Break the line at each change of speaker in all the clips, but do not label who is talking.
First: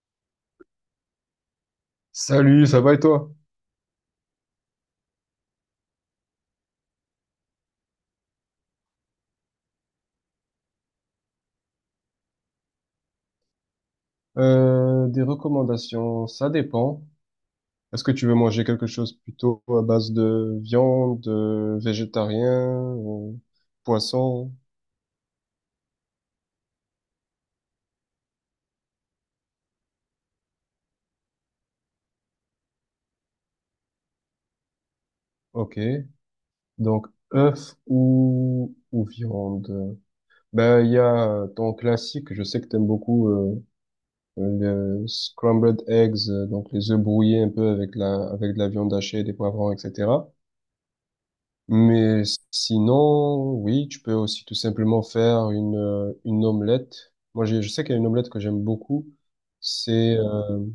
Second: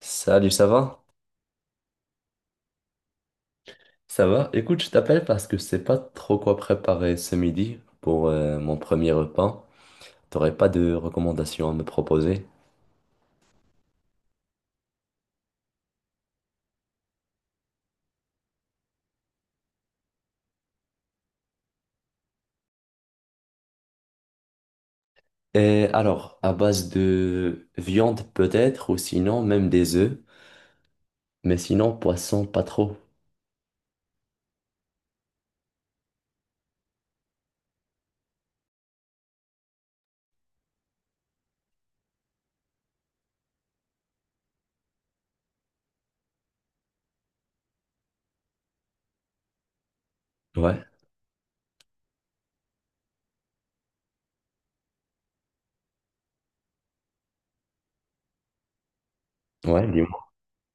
Salut, ça va?
Salut, ça va et toi?
Ça va? Écoute, je t'appelle parce que je sais pas trop quoi préparer ce midi pour mon premier repas. T'aurais pas de recommandations à me proposer?
Des recommandations, ça dépend. Est-ce que tu veux manger quelque chose plutôt à base de viande, végétarien, ou poisson?
Et alors, à base de viande peut-être, ou sinon même des œufs, mais sinon poisson pas trop.
Ok. Donc, œuf ou viande? Ben, il y a ton classique, je sais que t'aimes beaucoup le scrambled eggs, donc les œufs brouillés un peu avec avec de la viande hachée, des poivrons, etc.
Ouais,
Mais sinon, oui, tu peux aussi tout simplement faire une omelette. Moi, je sais qu'il y a une omelette que j'aime beaucoup.
ouais,
C'est
dis-moi.
euh,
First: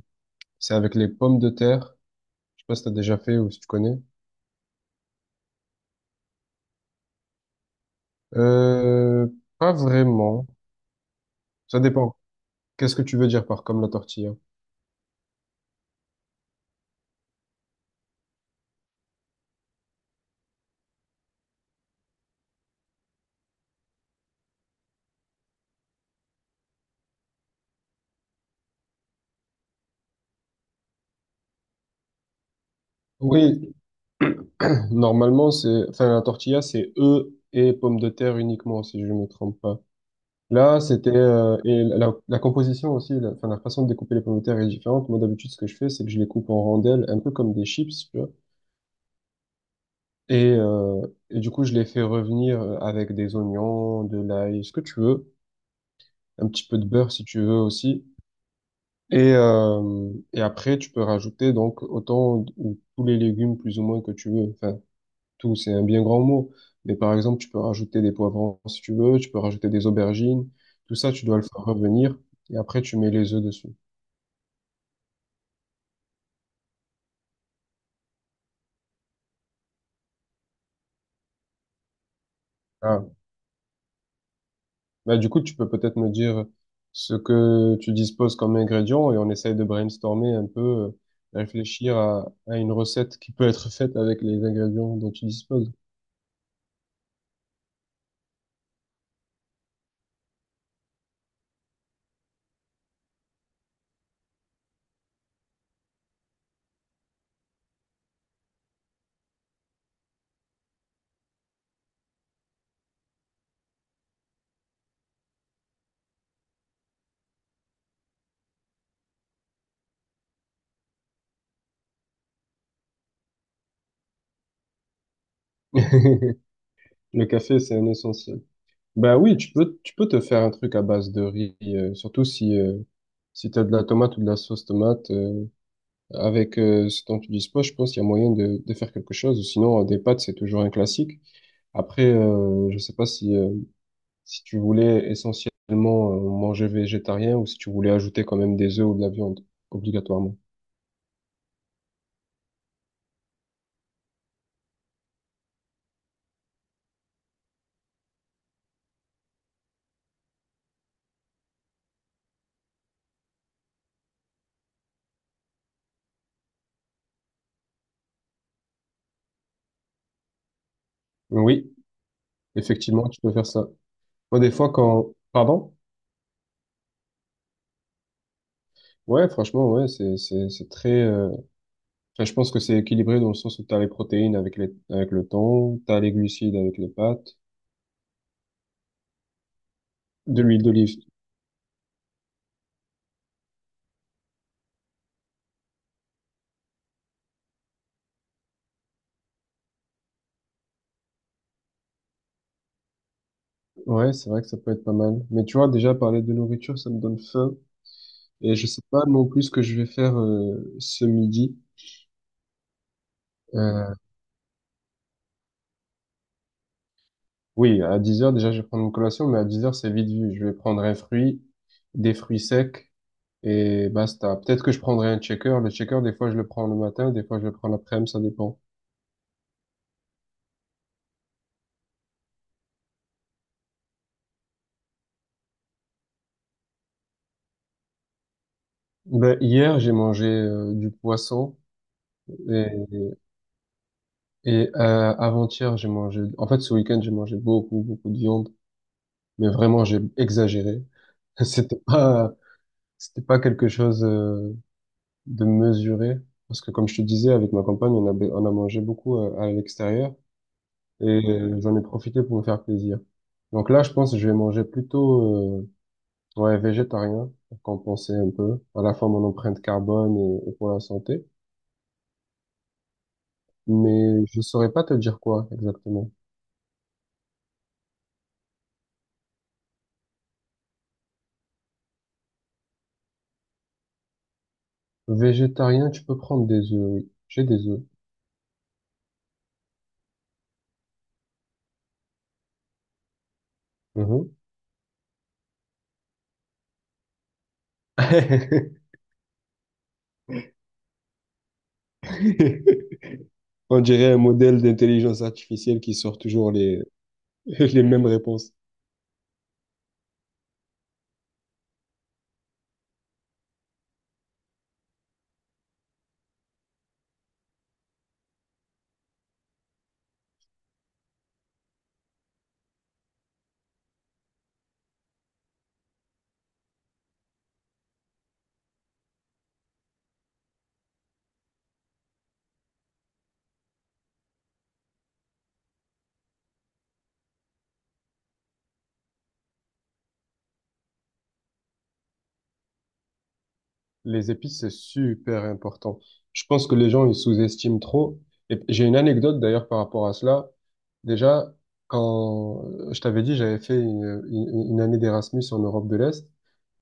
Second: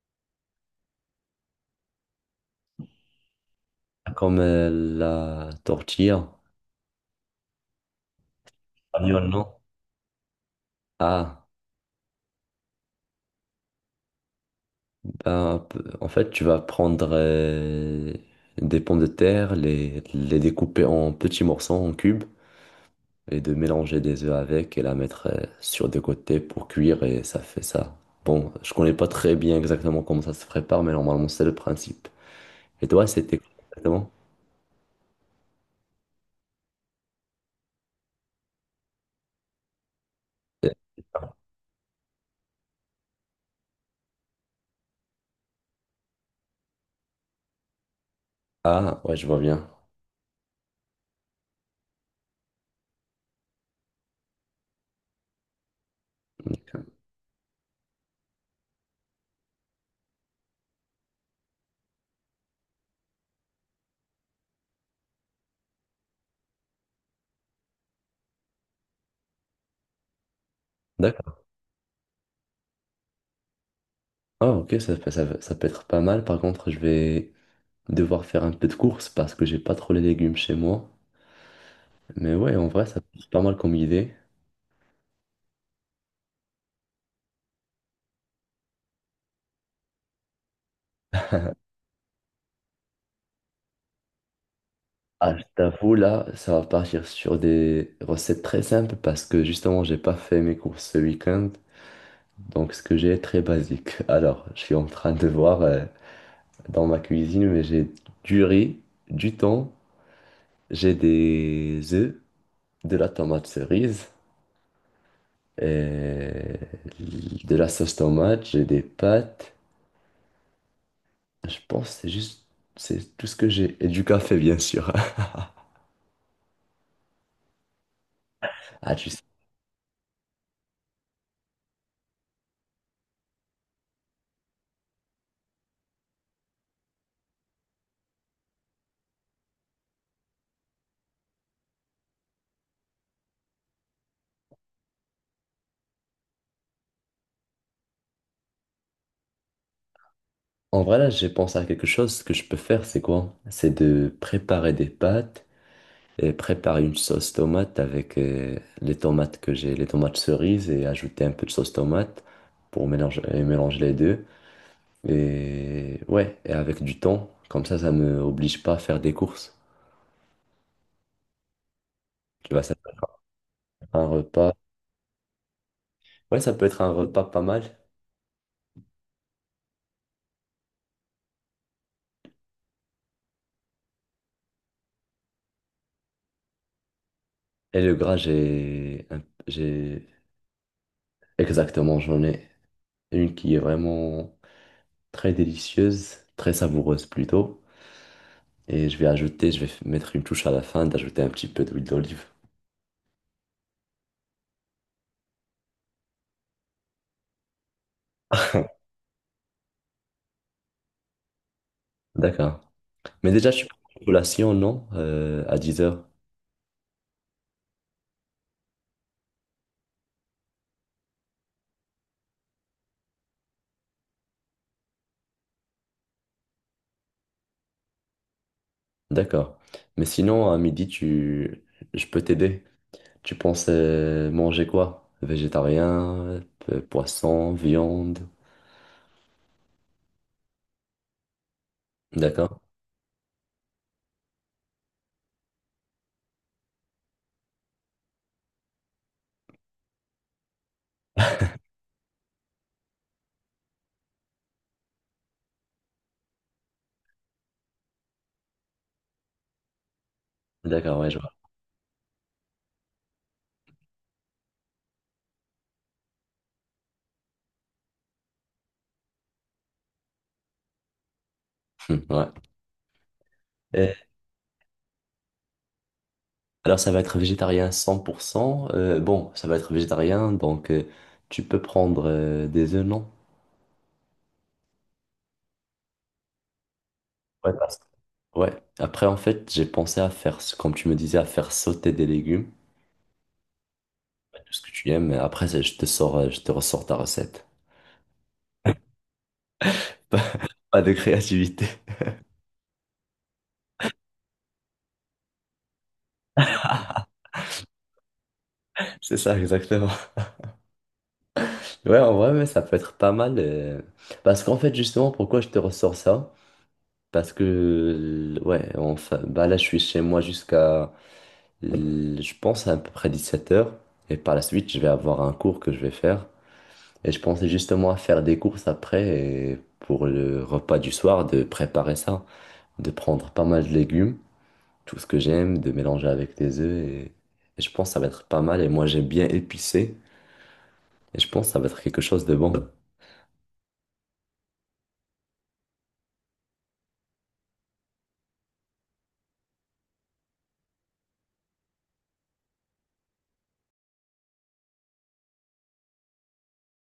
c'est avec les pommes de terre. Je sais pas si t'as déjà fait ou si tu connais.
Comme la tortilla.
Euh,
Espagnol, non?
Pas vraiment.
Ah,
Ça dépend. Qu'est-ce que tu veux dire par comme la tortilla?
ben, en fait, tu vas prendre des pommes de terre, les découper en petits morceaux, en cubes. Et de mélanger des œufs avec et la mettre sur des côtés pour cuire et ça fait ça. Bon, je connais pas très bien exactement comment ça se prépare, mais normalement c'est le principe. Et toi, c'était quoi
Oui,
exactement?
normalement, enfin, la tortilla, c'est œufs et pommes de terre uniquement, si je ne me trompe pas. Là, c'était et la composition aussi, enfin, la façon de découper les pommes de terre est différente. Moi, d'habitude, ce que je fais, c'est que je les coupe en rondelles, un peu comme des chips, tu vois.
Ah, ouais, je vois bien.
Et, euh, et du coup, je les fais revenir avec des oignons, de l'ail, ce que tu veux, un petit peu de
D'accord.
beurre si tu veux aussi. Et après, tu peux rajouter donc autant d- ou tous les légumes plus ou moins que tu veux. Enfin, tout, c'est un bien grand mot. Mais par exemple, tu peux rajouter des poivrons si tu veux, tu peux rajouter des aubergines. Tout ça, tu
D'accord.
dois le faire revenir. Et après, tu mets les œufs dessus.
Ah, ok, ça peut être pas mal. Par contre, je vais devoir faire un peu de course parce que j'ai pas trop les légumes chez moi. Mais ouais, en vrai, ça
Ah.
peut être pas mal comme idée.
Bah, du coup, tu peux peut-être me dire ce que tu disposes comme ingrédients et on essaye de brainstormer un peu, réfléchir à une recette qui peut être faite avec les ingrédients dont tu
Ah, je
disposes.
t'avoue, là, ça va partir sur des recettes très simples parce que justement, j'ai pas fait mes courses ce week-end. Donc ce que j'ai est très basique. Alors, je suis en train de voir dans ma cuisine, mais j'ai du riz, du thon, j'ai des œufs, de la tomate cerise, et de la sauce tomate, j'ai des pâtes. Je pense que c'est tout ce que j'ai. Et du café, bien sûr.
Le café, c'est un essentiel.
Ah, tu
Bah
sais.
oui, tu peux te faire un truc à base de riz, surtout si, si tu as de la tomate ou de la sauce tomate. Avec ce dont tu disposes, je pense qu'il y a moyen de faire quelque chose. Ou sinon, des pâtes, c'est toujours un classique. Après, je sais pas si tu voulais essentiellement manger végétarien ou si tu voulais ajouter quand même des œufs ou de la viande, obligatoirement.
En vrai, là, j'ai pensé à quelque chose. Ce que je peux faire, c'est quoi? C'est de préparer des pâtes et préparer une sauce tomate avec les tomates que j'ai, les tomates cerises et ajouter un peu de sauce tomate pour mélanger, et mélanger les deux. Et ouais, et avec du thon, comme ça me oblige pas à faire des courses.
Oui,
Tu vois, ça peut
effectivement,
être
tu peux faire ça.
un
Moi, des
repas.
fois, quand... Pardon?
Ouais, ça peut être un repas pas mal.
Ouais, franchement, ouais, c'est enfin, je pense que c'est équilibré dans le sens où tu as les protéines avec avec le thon, tu as les glucides avec les pâtes,
Et le gras, j'ai,
de l'huile d'olive.
exactement, j'en ai une qui est vraiment très délicieuse, très savoureuse plutôt. Et je vais ajouter, je vais mettre une touche à la fin d'ajouter un petit peu d'huile d'olive.
Ouais, c'est vrai que ça peut être pas mal. Mais tu vois, déjà, parler de nourriture, ça me donne faim. Et je sais pas non plus ce que je vais faire ce midi.
D'accord. Mais déjà, tu prends
Euh,
une collation, non? À 10 heures.
Oui, à 10 heures déjà, je vais prendre une collation, mais à 10 heures c'est vite vu. Je vais prendre un fruit, des fruits secs, et basta. Peut-être que je prendrai un checker. Le checker des fois, je le prends le matin, des fois, je le prends l'après-midi, ça dépend.
D'accord. Mais sinon, à midi, tu... je peux t'aider. Tu penses manger quoi? Végétarien, poisson, viande.
Ben, hier, j'ai mangé du poisson,
D'accord?
et, et avant-hier, j'ai mangé... En fait, ce week-end, j'ai mangé beaucoup, beaucoup de viande, mais vraiment, j'ai exagéré. C'était pas, c'était pas quelque chose de mesuré, parce que, comme je te disais, avec ma compagne, on a mangé beaucoup à l'extérieur.
D'accord,
Et
ouais, je vois.
j'en ai profité pour me faire plaisir. Donc là, je pense que je vais manger plutôt ouais, végétarien pour compenser un peu, à la fois mon empreinte carbone et pour la santé.
Ouais. Et
Mais je saurais pas te dire quoi exactement.
alors, ça va être végétarien 100%. Bon, ça va être végétarien, donc tu peux prendre des œufs, non?
Végétarien, tu peux prendre des œufs, oui. J'ai
Ouais,
des
parce-
œufs.
ouais. Après, en fait, j'ai pensé à faire, comme tu me disais, à faire sauter des légumes,
Mhm.
tout ce que tu aimes. Mais après, je te ressors ta recette. Pas pas de créativité.
On dirait un modèle d'intelligence artificielle qui sort toujours les mêmes réponses.
C'est ça, exactement. Ouais, en vrai, mais ça peut être pas mal. Parce qu'en fait, justement, pourquoi je te ressors ça? Parce que, ouais, enfin, bah là, je suis chez moi jusqu'à, je pense, à peu près 17 heures. Et par la suite, je vais avoir un cours que je vais faire. Et je pensais justement à faire des courses après et pour le repas du soir, de préparer ça, de prendre pas mal de légumes, tout ce que j'aime, de mélanger avec des œufs. Et je pense que ça va être pas mal. Et moi, j'aime bien épicé. Et je pense que ça va être quelque chose de bon.
Les épices, c'est super important. Je pense que les gens, ils sous-estiment trop. Et j'ai une anecdote d'ailleurs par rapport à cela. Déjà, quand je t'avais dit, j'avais fait une année d'Erasmus en Europe de l'Est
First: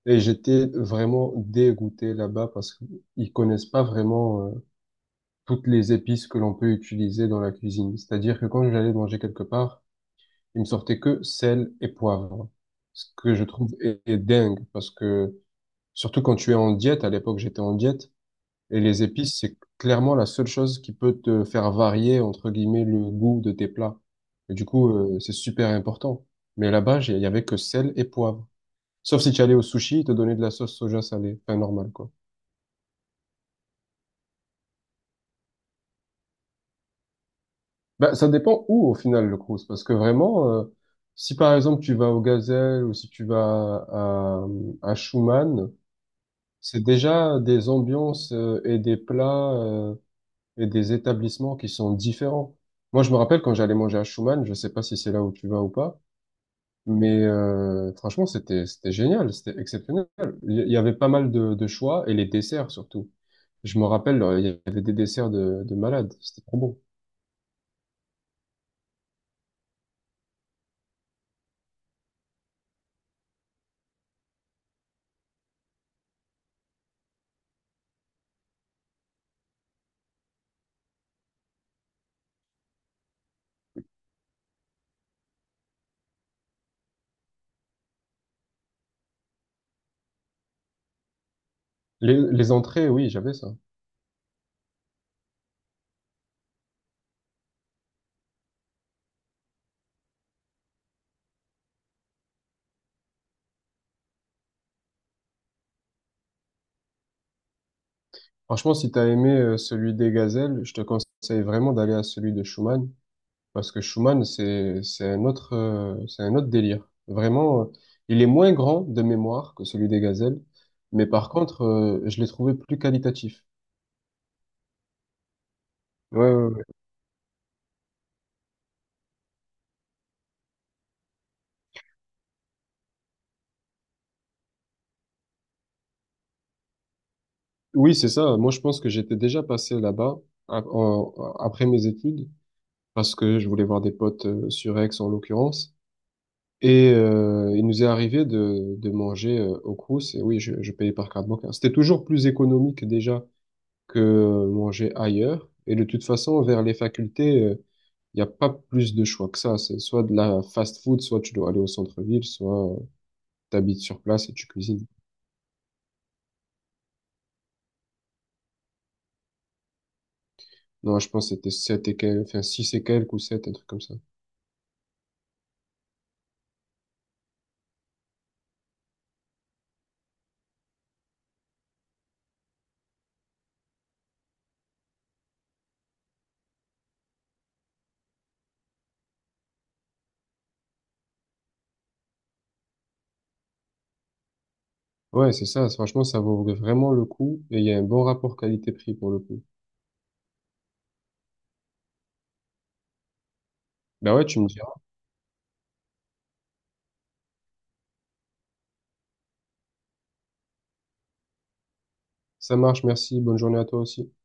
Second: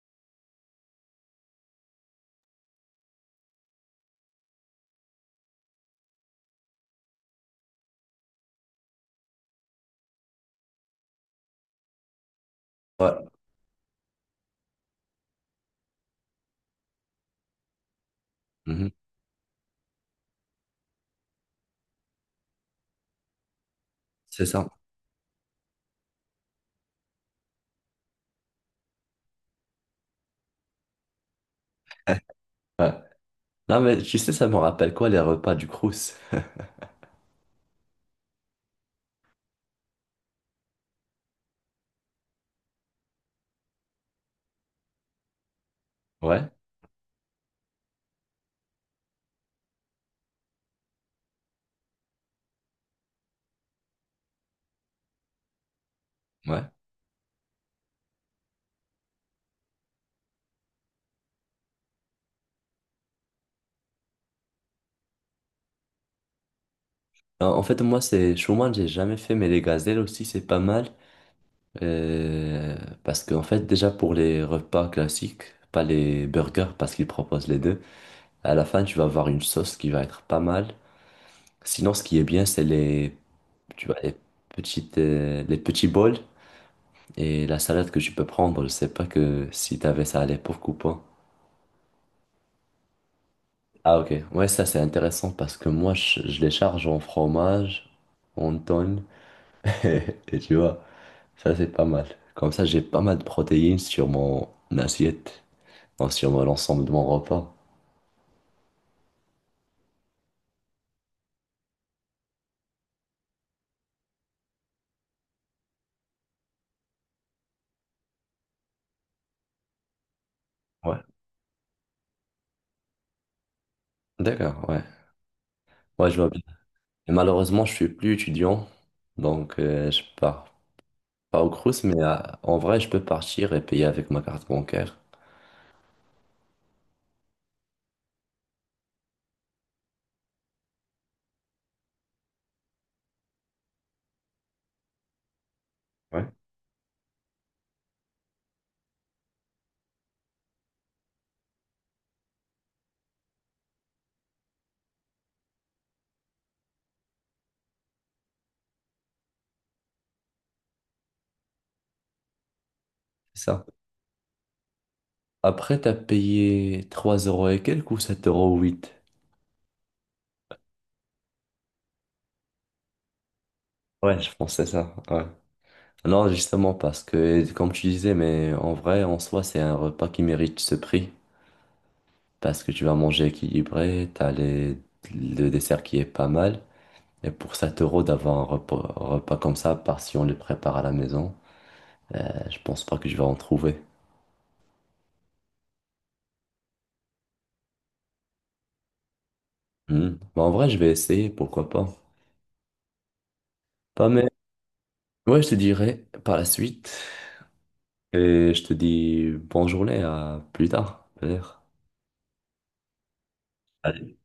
et j'étais vraiment dégoûté là-bas parce qu'ils connaissent pas vraiment toutes les épices que l'on peut utiliser dans la cuisine. C'est-à-dire que quand j'allais manger quelque part, ils me sortaient que sel et poivre. Ce
Ouais,
que je trouve est dingue parce que surtout quand tu es en diète, à l'époque j'étais en diète, et
mhm.
les épices, c'est clairement la seule chose qui peut te faire varier, entre guillemets, le goût de tes plats.
C'est
Et du
ça,
coup, c'est super important. Mais là-bas, il y avait que sel et poivre. Sauf si tu allais au sushi, ils te donnaient de la sauce soja salée. Enfin, normal, quoi.
ouais. Non, mais tu sais, ça me rappelle quoi les repas du Crous?
Ben ça dépend où, au final, le cruise. Parce que vraiment, si par exemple, tu vas au Gazelle ou si tu vas à Schumann,
Ouais.
c'est déjà des ambiances et des plats et des établissements qui sont différents. Moi, je me rappelle quand j'allais manger à Schumann, je sais pas si c'est là où tu vas ou pas,
Ouais.
mais franchement, c'était génial, c'était exceptionnel. Il y avait pas mal de choix et les desserts surtout. Je me rappelle, il y avait des desserts de malades, c'était trop bon.
En fait, moi, c'est Chouman, j'ai jamais fait, mais les gazelles aussi, c'est pas mal. Euh, parce qu'en fait, déjà pour les repas classiques, pas les burgers, parce qu'ils proposent les deux, à la fin, tu vas avoir une sauce qui va être pas mal. Sinon, ce qui est bien, c'est les, tu vois, les petits bols et la salade que tu peux prendre. Je sais pas que si t'avais ça à l'époque ou pas.
Les entrées, oui, j'avais ça.
Ah ok, ouais, ça c'est intéressant parce que je les charge en fromage, en tonne, et et tu vois, ça c'est pas mal. Comme ça j'ai pas mal de protéines sur mon assiette, enfin, l'ensemble de mon repas.
Franchement, si t'as aimé celui des gazelles, je te conseille vraiment d'aller à celui de Schumann. Parce que Schumann, c'est un autre délire. Vraiment, il est moins grand de mémoire que celui des gazelles,
Ouais.
mais par contre, je l'ai trouvé plus qualitatif.
D'accord, ouais. Ouais, je
Ouais,
vois
ouais,
bien.
ouais.
Et malheureusement je suis plus étudiant, donc je pars pas au Crous, mais en vrai je peux partir et payer avec ma carte bancaire.
Oui, c'est ça. Moi, je pense que j'étais déjà passé là-bas a- en- après mes études, parce que je voulais voir des potes sur Aix en l'occurrence.
Ouais.
Et il nous est arrivé de manger au Crous, et oui, je payais par carte bancaire. C'était toujours plus économique déjà que manger ailleurs. Et de toute façon, vers les facultés. Il n'y a pas plus de choix que ça. C'est soit de la fast food, soit tu dois aller au centre-ville, soit
C'est ça.
t'habites sur place et tu cuisines.
Après t'as payé 3 euros et quelques ou 7 euros 8.
Non, je pense que c'était 7 et quelques, enfin 6 et quelques ou 7 un truc comme ça.
Ouais je pensais ça, ouais. Non, justement, parce que, comme tu disais, mais en vrai, en soi, c'est un repas qui mérite ce prix. Parce que tu vas manger équilibré, t'as les... le dessert qui est pas mal. Et pour 7 euros d'avoir un repas comme ça, par si on le prépare à la maison, je pense pas que je vais en trouver.
Ouais, c'est ça. Franchement, ça vaut vraiment le coup et il y a un bon rapport qualité-prix pour le coup.
Hmm. Mais en vrai, je vais essayer, pourquoi pas. Pas
Bah ouais,
mais...
tu me diras.
Ouais, je te dirai par la suite. Et je te dis bonne journée, à plus tard, peut-être.
Ça marche, merci. Bonne journée à toi aussi.
Allez.